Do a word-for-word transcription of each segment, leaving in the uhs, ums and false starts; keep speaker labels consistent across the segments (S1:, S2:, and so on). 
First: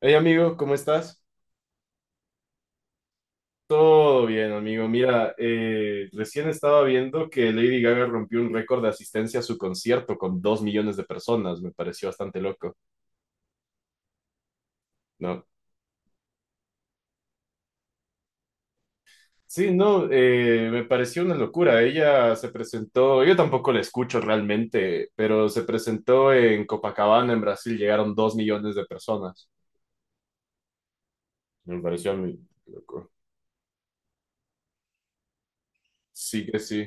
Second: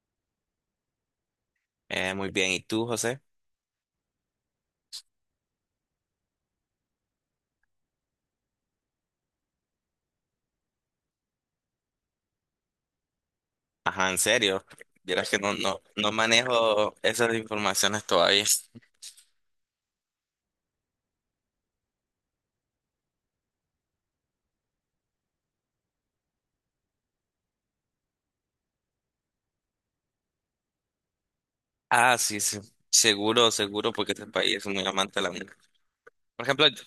S1: Hey amigo, ¿cómo estás?
S2: Eh, muy bien, ¿y tú, José?
S1: Todo bien, amigo. Mira, eh, recién estaba viendo que Lady Gaga rompió un récord de asistencia a su concierto con dos millones de personas. Me pareció bastante loco,
S2: Ajá, en serio. Vieras que
S1: ¿no?
S2: no, no, no manejo esas informaciones todavía.
S1: Sí, no, eh, me pareció una locura. Ella se presentó, yo tampoco la escucho realmente, pero se presentó en Copacabana, en Brasil, llegaron dos millones de personas. Me pareció
S2: Ah,
S1: muy
S2: sí, sí.
S1: loco.
S2: Seguro, seguro, porque este país es muy amante de la música. Por
S1: Sí que
S2: ejemplo,
S1: sí.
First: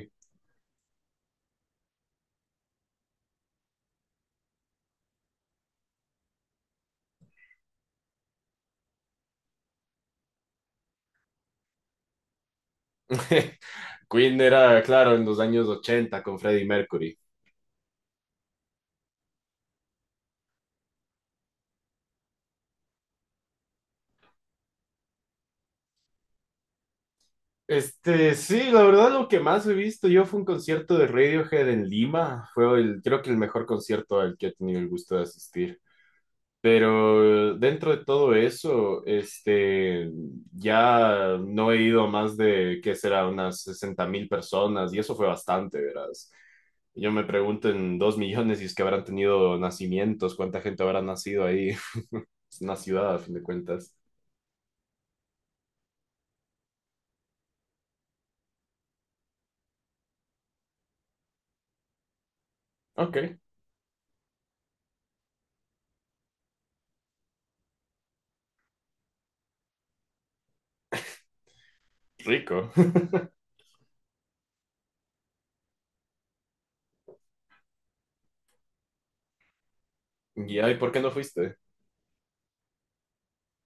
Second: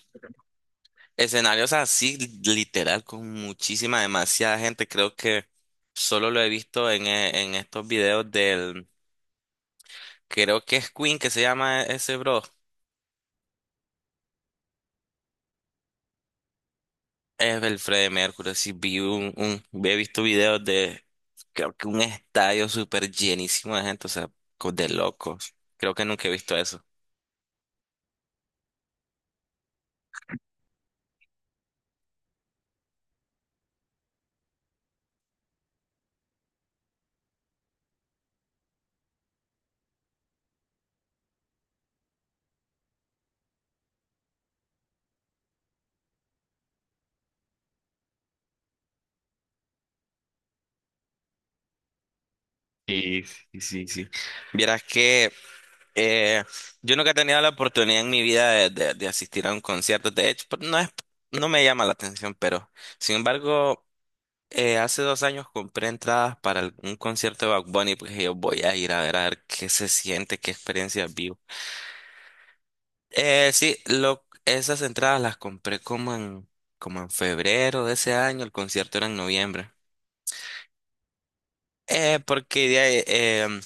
S2: escenarios así, literal, con muchísima, demasiada gente. Creo que solo lo he visto en, eh, en estos videos del. Creo que es Queen que se llama ese bro.
S1: Queen era, claro, en los años ochenta con Freddie Mercury.
S2: Es el Freddie Mercury, sí, vi un, un- he visto videos de, creo que un estadio súper llenísimo de gente, o sea, co- de locos. Creo que nunca he visto eso.
S1: Este, sí, la verdad lo que más he visto yo fue un concierto de Radiohead en Lima. Fue el, creo que el mejor concierto al que he tenido el gusto de asistir. Pero dentro de todo eso, este, ya no he ido a más de, ¿qué será? Unas sesenta mil personas y eso fue bastante, verás. Yo me pregunto en dos millones y es que habrán tenido nacimientos, cuánta gente habrá nacido ahí. Es una ciudad, a
S2: Y
S1: fin de
S2: sí, sí,
S1: cuentas.
S2: sí. Vieras que eh, yo nunca he tenido la oportunidad en mi vida de, de- de asistir a un concierto, de hecho, pues, no es, no me llama la atención, pero
S1: Ok,
S2: sin embargo, eh, hace dos años compré entradas para el- un concierto de Bad Bunny, porque yo voy a ir a ver, a ver qué se siente, qué experiencia vivo.
S1: rico.
S2: Eh, sí, lo, esas entradas las compré como en, como en febrero de ese año, el concierto era en noviembre.
S1: ¿Y ay, por qué no fuiste?
S2: Eh, porque de ahí, em,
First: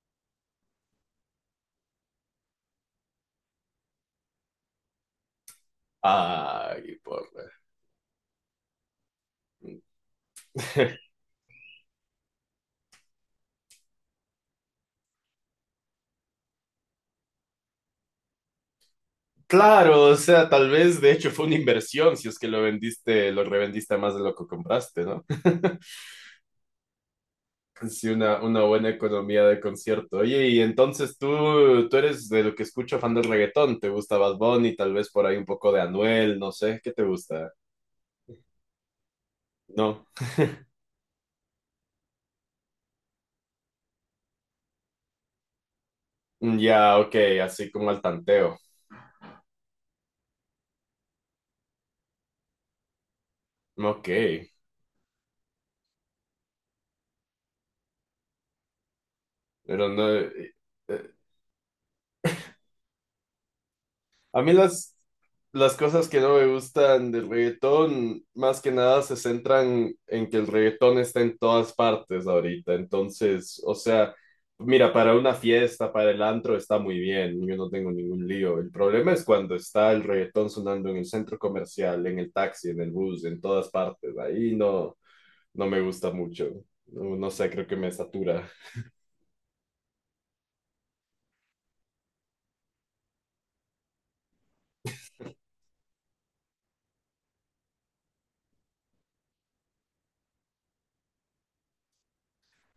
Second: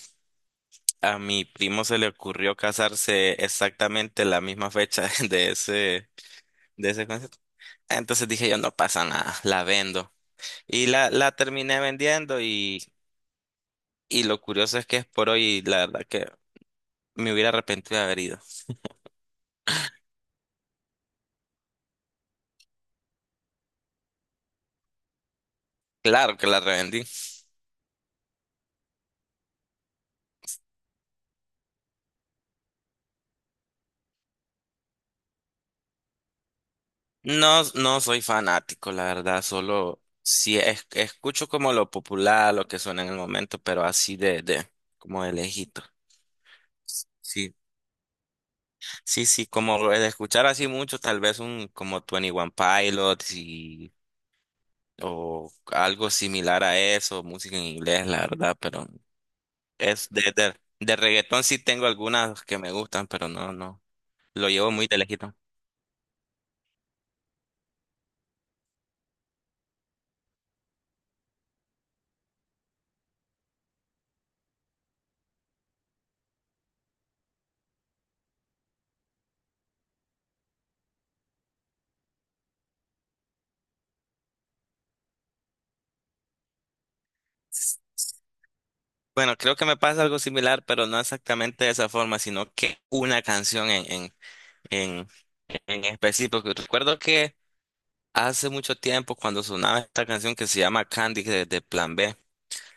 S2: a mi primo se le ocurrió casarse exactamente la misma fecha de ese, de
S1: Ay,
S2: ese concierto.
S1: porra.
S2: Entonces dije yo, no pasa nada, la vendo. Y la, la terminé vendiendo y, y lo curioso es que es por hoy, y la verdad que me hubiera arrepentido de haber ido.
S1: Claro, o sea, tal vez de hecho fue una inversión si es que lo vendiste, lo revendiste más de lo que compraste, ¿no?
S2: Claro que la revendí.
S1: Sí, una, una buena economía de concierto. Oye, y entonces tú, tú eres de lo que escucho fan del reggaetón, ¿te gusta Bad Bunny? Tal vez por ahí un poco de Anuel, no sé, ¿qué te gusta?
S2: No, no soy fanático, la verdad, solo
S1: No.
S2: si es- escucho como lo popular, lo que suena en el momento, pero así de, de, como de lejito.
S1: Mm, ya, ok,
S2: Sí,
S1: así como al tanteo.
S2: sí, sí, como lo de escuchar así mucho, tal vez un como Twenty One Pilots y,
S1: Ok,
S2: o algo similar a eso, música en inglés, la verdad, pero
S1: pero
S2: es
S1: no,
S2: de,
S1: eh,
S2: de, de reggaetón sí tengo algunas que me gustan, pero no, no,
S1: a
S2: lo
S1: mí
S2: llevo muy
S1: las,
S2: de lejito.
S1: las cosas que no me gustan del reggaetón, más que nada se centran en que el reggaetón está en todas partes ahorita. Entonces, o sea, mira, para una fiesta, para el antro está muy bien, yo no tengo ningún lío. El problema es cuando está el reggaetón sonando en el centro comercial, en el taxi, en el bus, en todas partes. Ahí no, no me gusta mucho. No, no sé, creo que me satura.
S2: Bueno, creo que me pasa algo similar, pero no exactamente de esa forma, sino que una canción en, en, en, en específico. Recuerdo que hace mucho tiempo, cuando sonaba esta canción que se llama Candy de, de Plan B,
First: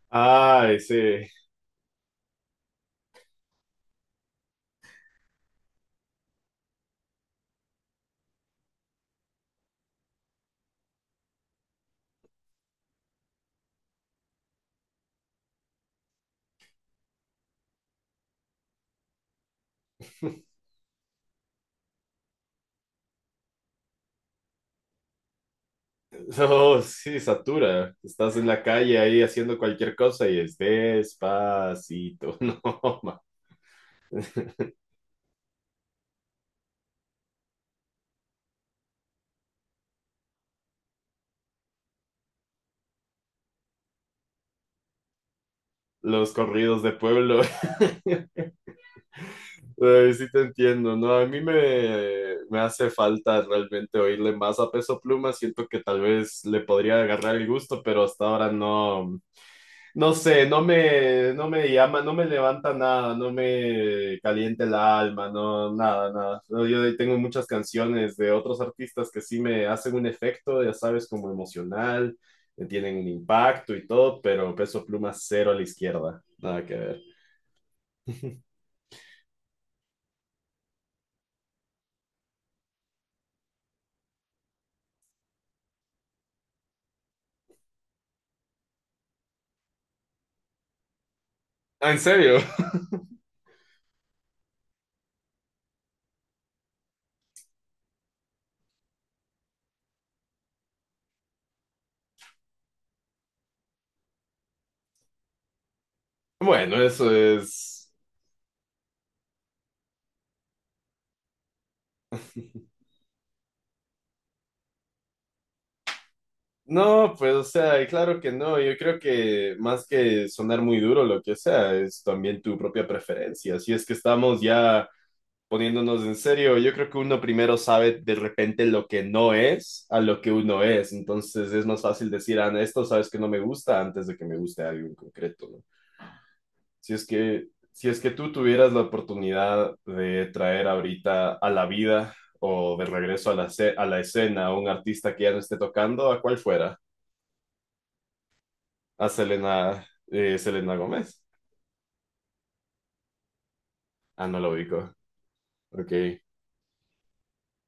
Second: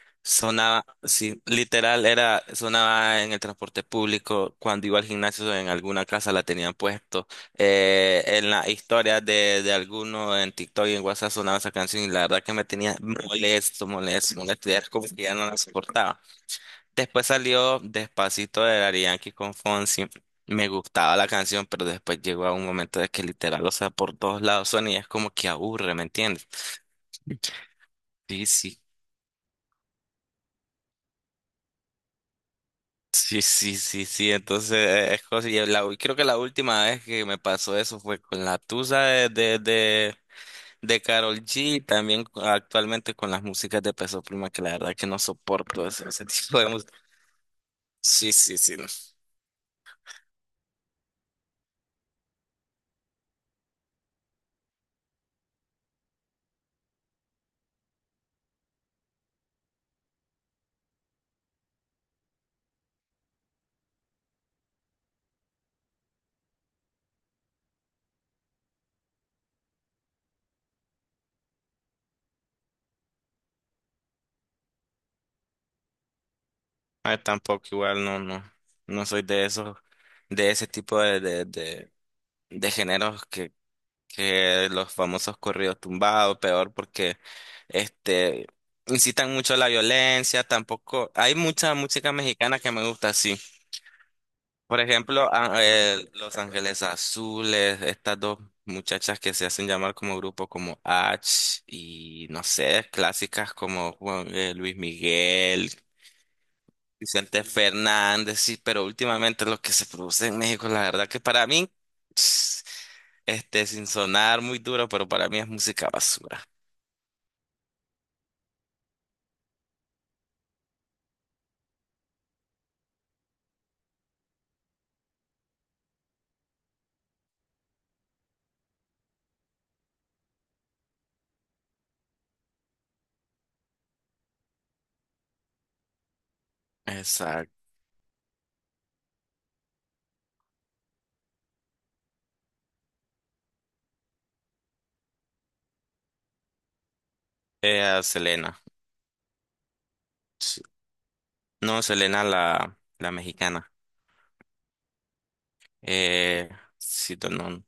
S1: Ay,
S2: sonaba,
S1: sí.
S2: sí, literal, era, sonaba en el transporte público, cuando iba al gimnasio, en alguna casa la tenían puesto. Eh, en las historias de, de alguno en TikTok y en WhatsApp sonaba esa canción y la verdad que me tenía molesto, molesto, molesto, ya era como que ya no la soportaba. Después salió Despacito de Daddy Yankee con Fonsi. Me gustaba la canción, pero después llegó a un momento de que literal, o sea, por todos lados son y es como que aburre, ¿me entiendes?
S1: No, sí, satura. Estás
S2: Sí,
S1: en la
S2: sí.
S1: calle ahí haciendo cualquier cosa y es despacito. No, man.
S2: Sí, sí, sí, sí. Entonces, eh, es cosa. Y la u- creo que la última vez que me pasó eso fue con la Tusa de, de, de, de Karol G. Y también cu- actualmente con las músicas de Peso Pluma, que la verdad que no soporto eso, ese
S1: Los
S2: tipo de
S1: corridos de
S2: música.
S1: pueblo.
S2: Sí, sí, sí. No.
S1: Ay, sí te entiendo, ¿no? A mí me, me hace falta realmente oírle más a Peso Pluma. Siento que tal vez le podría agarrar el gusto, pero hasta ahora no. No sé, no me, no me llama, no me levanta nada, no me calienta el alma, no, nada, nada. No, yo tengo muchas canciones de otros artistas que sí me hacen un efecto, ya sabes, como emocional, me tienen un impacto y todo, pero Peso Pluma cero a la izquierda, nada que ver.
S2: Ah, tampoco igual no, no, no soy de esos, de ese tipo de, de, de, de géneros que, que los famosos corridos tumbados, peor porque este incitan mucho a la violencia, tampoco, hay mucha
S1: Ah, ¿en
S2: música
S1: serio?
S2: mexicana que me gusta así. Por ejemplo, a- eh, Los Ángeles Azules, estas dos muchachas que se hacen llamar como grupo como H y no sé, clásicas como Juan- eh, Luis Miguel,
S1: Bueno, eso
S2: Vicente
S1: es...
S2: Fernández, sí, pero últimamente lo que se produce en México, la verdad que para mí, este, sin sonar muy duro, pero para mí es música basura.
S1: No, pues, o sea, claro que no. Yo creo que más que sonar muy duro, lo que sea, es también tu propia preferencia. Si es que estamos ya poniéndonos en serio, yo creo que uno primero sabe de repente lo que no es a lo que uno es. Entonces es más fácil decir, ah, esto sabes que no me gusta antes de que me guste algo en concreto, ¿no? Si es que,
S2: Exacto.
S1: si es que tú tuvieras la oportunidad de traer ahorita a la vida o de regreso a la, ce- a la escena a un artista que ya no esté tocando, ¿a cuál fuera?
S2: Eh, a Selena.
S1: A Selena, eh,
S2: Sí.
S1: Selena Gómez.
S2: No, Selena la, la mexicana.
S1: Ah, no lo ubico. Ok.
S2: Eh, si no, no-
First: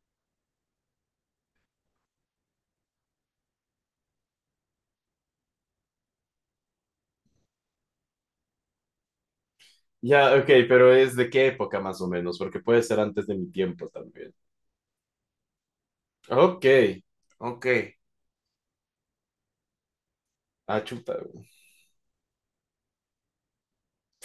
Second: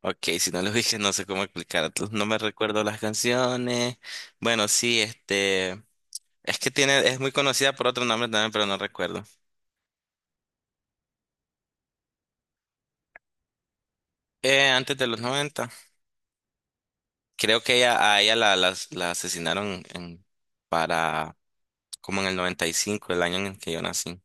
S2: ok, si no lo dije, no sé cómo explicar. No me recuerdo las canciones. Bueno, sí, este, es que tiene, es muy conocida por otro nombre también, pero no recuerdo.
S1: Ya, ok, pero ¿es de qué época más o menos? Porque puede ser antes de mi tiempo también.
S2: Eh, antes de los noventa.
S1: Ok,
S2: Creo
S1: ok,
S2: que ella, a ella la, la, la asesinaron en,
S1: ah, chuta,
S2: para
S1: güey.
S2: como en el noventa y cinco, el año en el que yo nací.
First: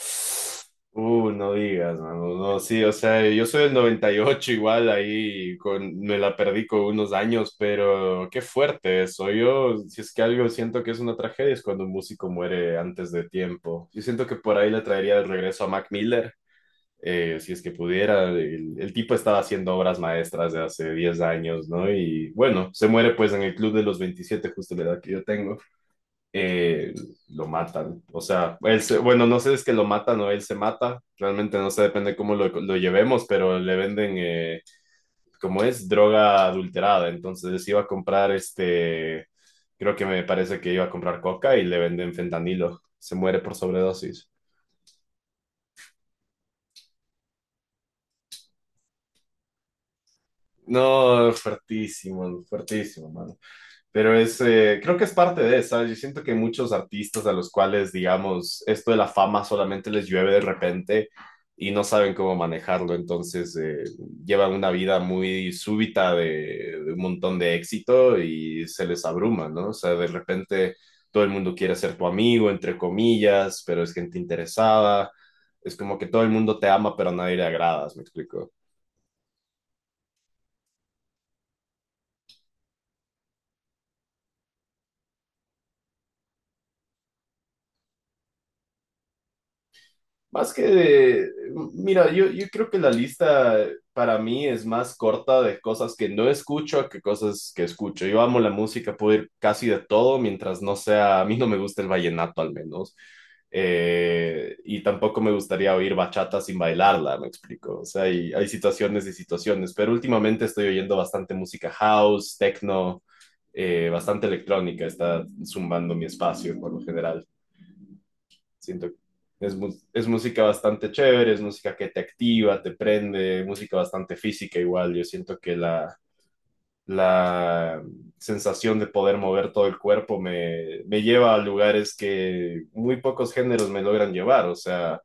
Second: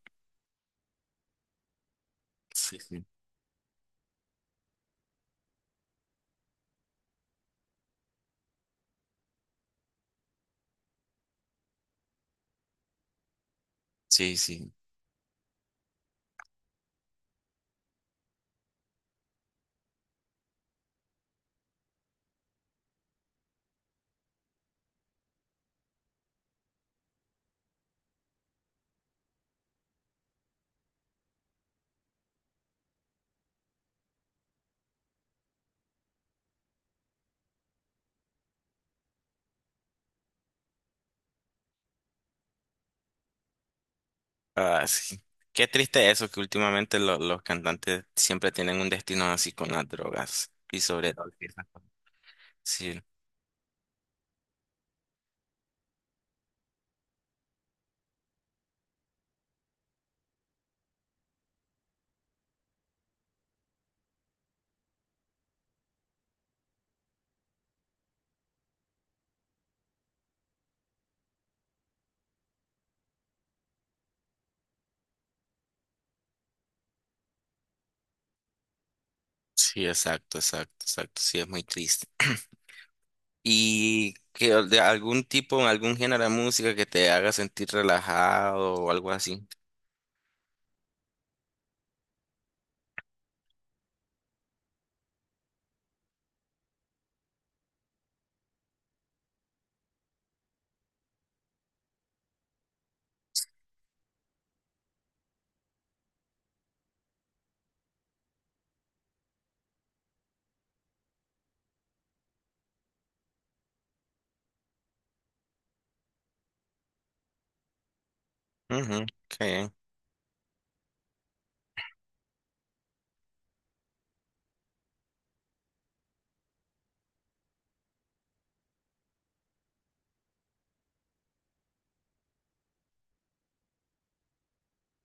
S1: Uh, no digas, mano, no,
S2: Sí,
S1: sí, o
S2: sí.
S1: sea, yo soy del noventa y ocho igual, ahí con, me la perdí con unos años, pero qué fuerte eso. Yo, si es que algo siento que es una tragedia, es cuando un músico muere antes de tiempo, yo siento que
S2: Sí,
S1: por ahí
S2: sí.
S1: le traería de regreso a Mac Miller, eh, si es que pudiera, el, el tipo estaba haciendo obras maestras de hace diez años, ¿no? Y bueno, se muere pues en el club de los veintisiete, justo la edad que yo tengo. eh, lo matan. O sea, él se- bueno, no sé si es que lo matan o él se mata. Realmente no sé, depende cómo lo, lo llevemos, pero le venden, eh, como es, droga adulterada. Entonces iba a comprar este, creo que me parece que iba a comprar coca y le venden fentanilo. Se muere por sobredosis.
S2: Ah, sí. Qué triste eso, que últimamente lo- los cantantes siempre tienen un destino así con las drogas y sobre todo
S1: No,
S2: esas cosas.
S1: fuertísimo,
S2: Sí,
S1: fuertísimo, mano. Pero es, eh, creo que es parte de, ¿sabes? Yo siento que muchos artistas a los cuales, digamos, esto de la fama solamente les llueve de repente y no saben cómo manejarlo, entonces eh, llevan una vida muy súbita de, de un montón de éxito y se les abruma, ¿no? O sea, de repente todo el mundo quiere ser tu amigo, entre comillas, pero es gente interesada, es como que todo el mundo te ama, pero a nadie le agradas, ¿me explico?
S2: sí, exacto, exacto, exacto. Sí, es muy triste. ¿Y que, de algún tipo, algún género de música que te haga sentir relajado o algo así?
S1: Más que mira, yo, yo creo que la lista para mí es más corta de cosas que no escucho que cosas que escucho. Yo amo la música, puedo ir casi de todo mientras no sea, a mí no me gusta el vallenato al menos. Eh, y tampoco me gustaría oír bachata sin bailarla, me explico. O sea, hay, hay situaciones y situaciones, pero últimamente estoy oyendo bastante música house, techno, eh, bastante electrónica, está zumbando mi espacio por lo general. Siento
S2: Ujú,
S1: que es,
S2: ok.
S1: mu- es música bastante chévere, es música que te activa, te prende, música bastante física igual. Yo siento que la, la sensación de poder mover todo el cuerpo me, me lleva a lugares que muy pocos géneros me logran llevar. O sea,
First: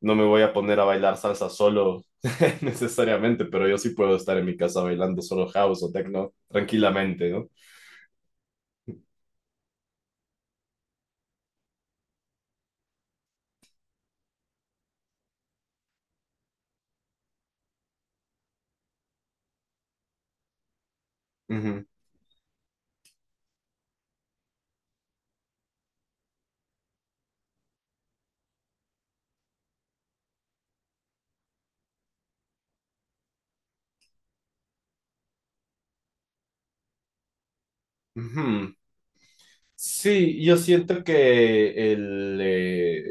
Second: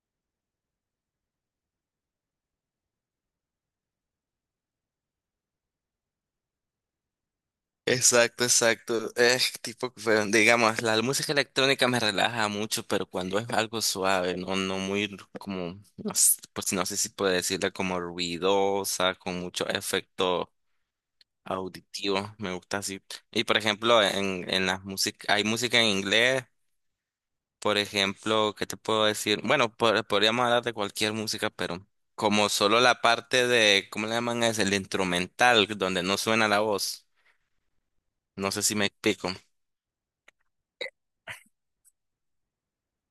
S1: no me voy a poner a bailar salsa solo necesariamente, pero yo sí puedo estar en mi casa bailando solo house o techno tranquilamente, ¿no?
S2: Exacto, exacto. Es tipo, pero, digamos, la música electrónica me relaja mucho, pero cuando es algo suave, no, no muy como, no sé, pues no sé si puedo decirle como ruidosa, con mucho efecto
S1: Ujú,
S2: auditivo, me gusta así. Y por ejemplo, en, en las músicas, hay música en inglés, por ejemplo, ¿qué te puedo decir? Bueno, por- podríamos hablar de cualquier música, pero como solo la parte de, ¿cómo le llaman? Es el instrumental, donde no suena la voz. No sé
S1: ujú.
S2: si me explico.
S1: Sí, yo siento que el, eh,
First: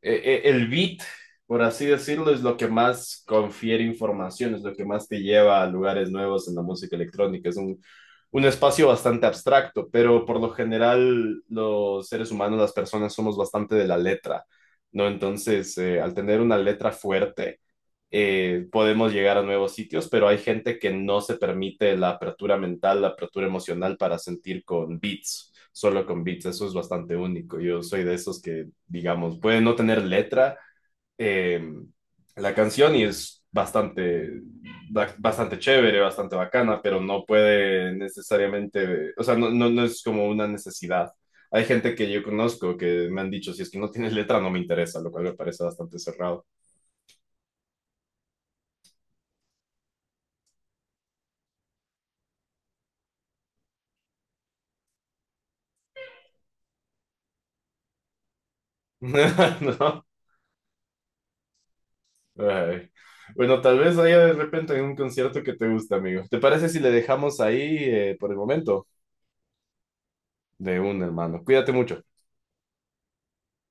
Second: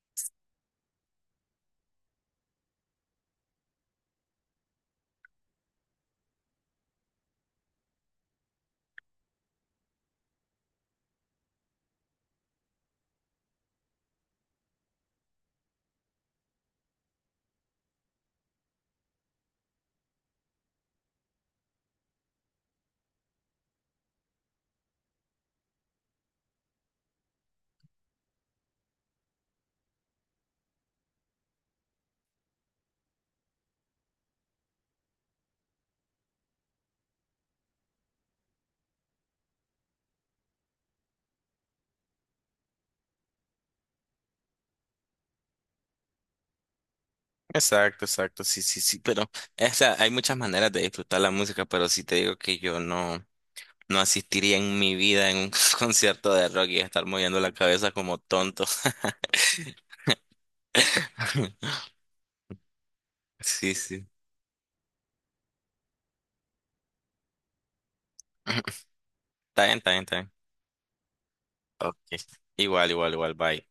S1: e- e- el beat, por así decirlo, es lo que más confiere información, es lo que más te lleva a lugares nuevos en la música electrónica. Es un, un espacio bastante abstracto, pero por lo general los seres humanos, las personas, somos bastante de la letra, ¿no? Entonces, eh, al tener una letra fuerte, eh, podemos llegar a nuevos sitios, pero hay gente que no se permite la apertura mental, la apertura emocional para sentir con beats, solo con beats. Eso es bastante único. Yo soy de esos que, digamos, puede no tener letra eh, la canción y es bastante, ba- bastante chévere, bastante bacana, pero no puede necesariamente, o sea, no, no, no es como una necesidad. Hay gente que yo conozco que me han dicho, si es que no tienes letra, no me interesa, lo cual me parece bastante cerrado.
S2: Exacto, exacto, sí, sí, sí, pero o sea, hay muchas maneras de disfrutar la música, pero sí te digo que yo no, no asistiría en mi vida en un concierto de rock y estar moviendo la cabeza como tonto.
S1: ¿No? Ay. Bueno,
S2: Sí,
S1: tal vez
S2: sí.
S1: haya de repente un concierto que te guste, amigo. ¿Te parece si le dejamos ahí eh, por el momento?
S2: Está bien, está bien, está bien.
S1: De un hermano. Cuídate
S2: Ok.
S1: mucho.
S2: Igual, igual, igual, bye.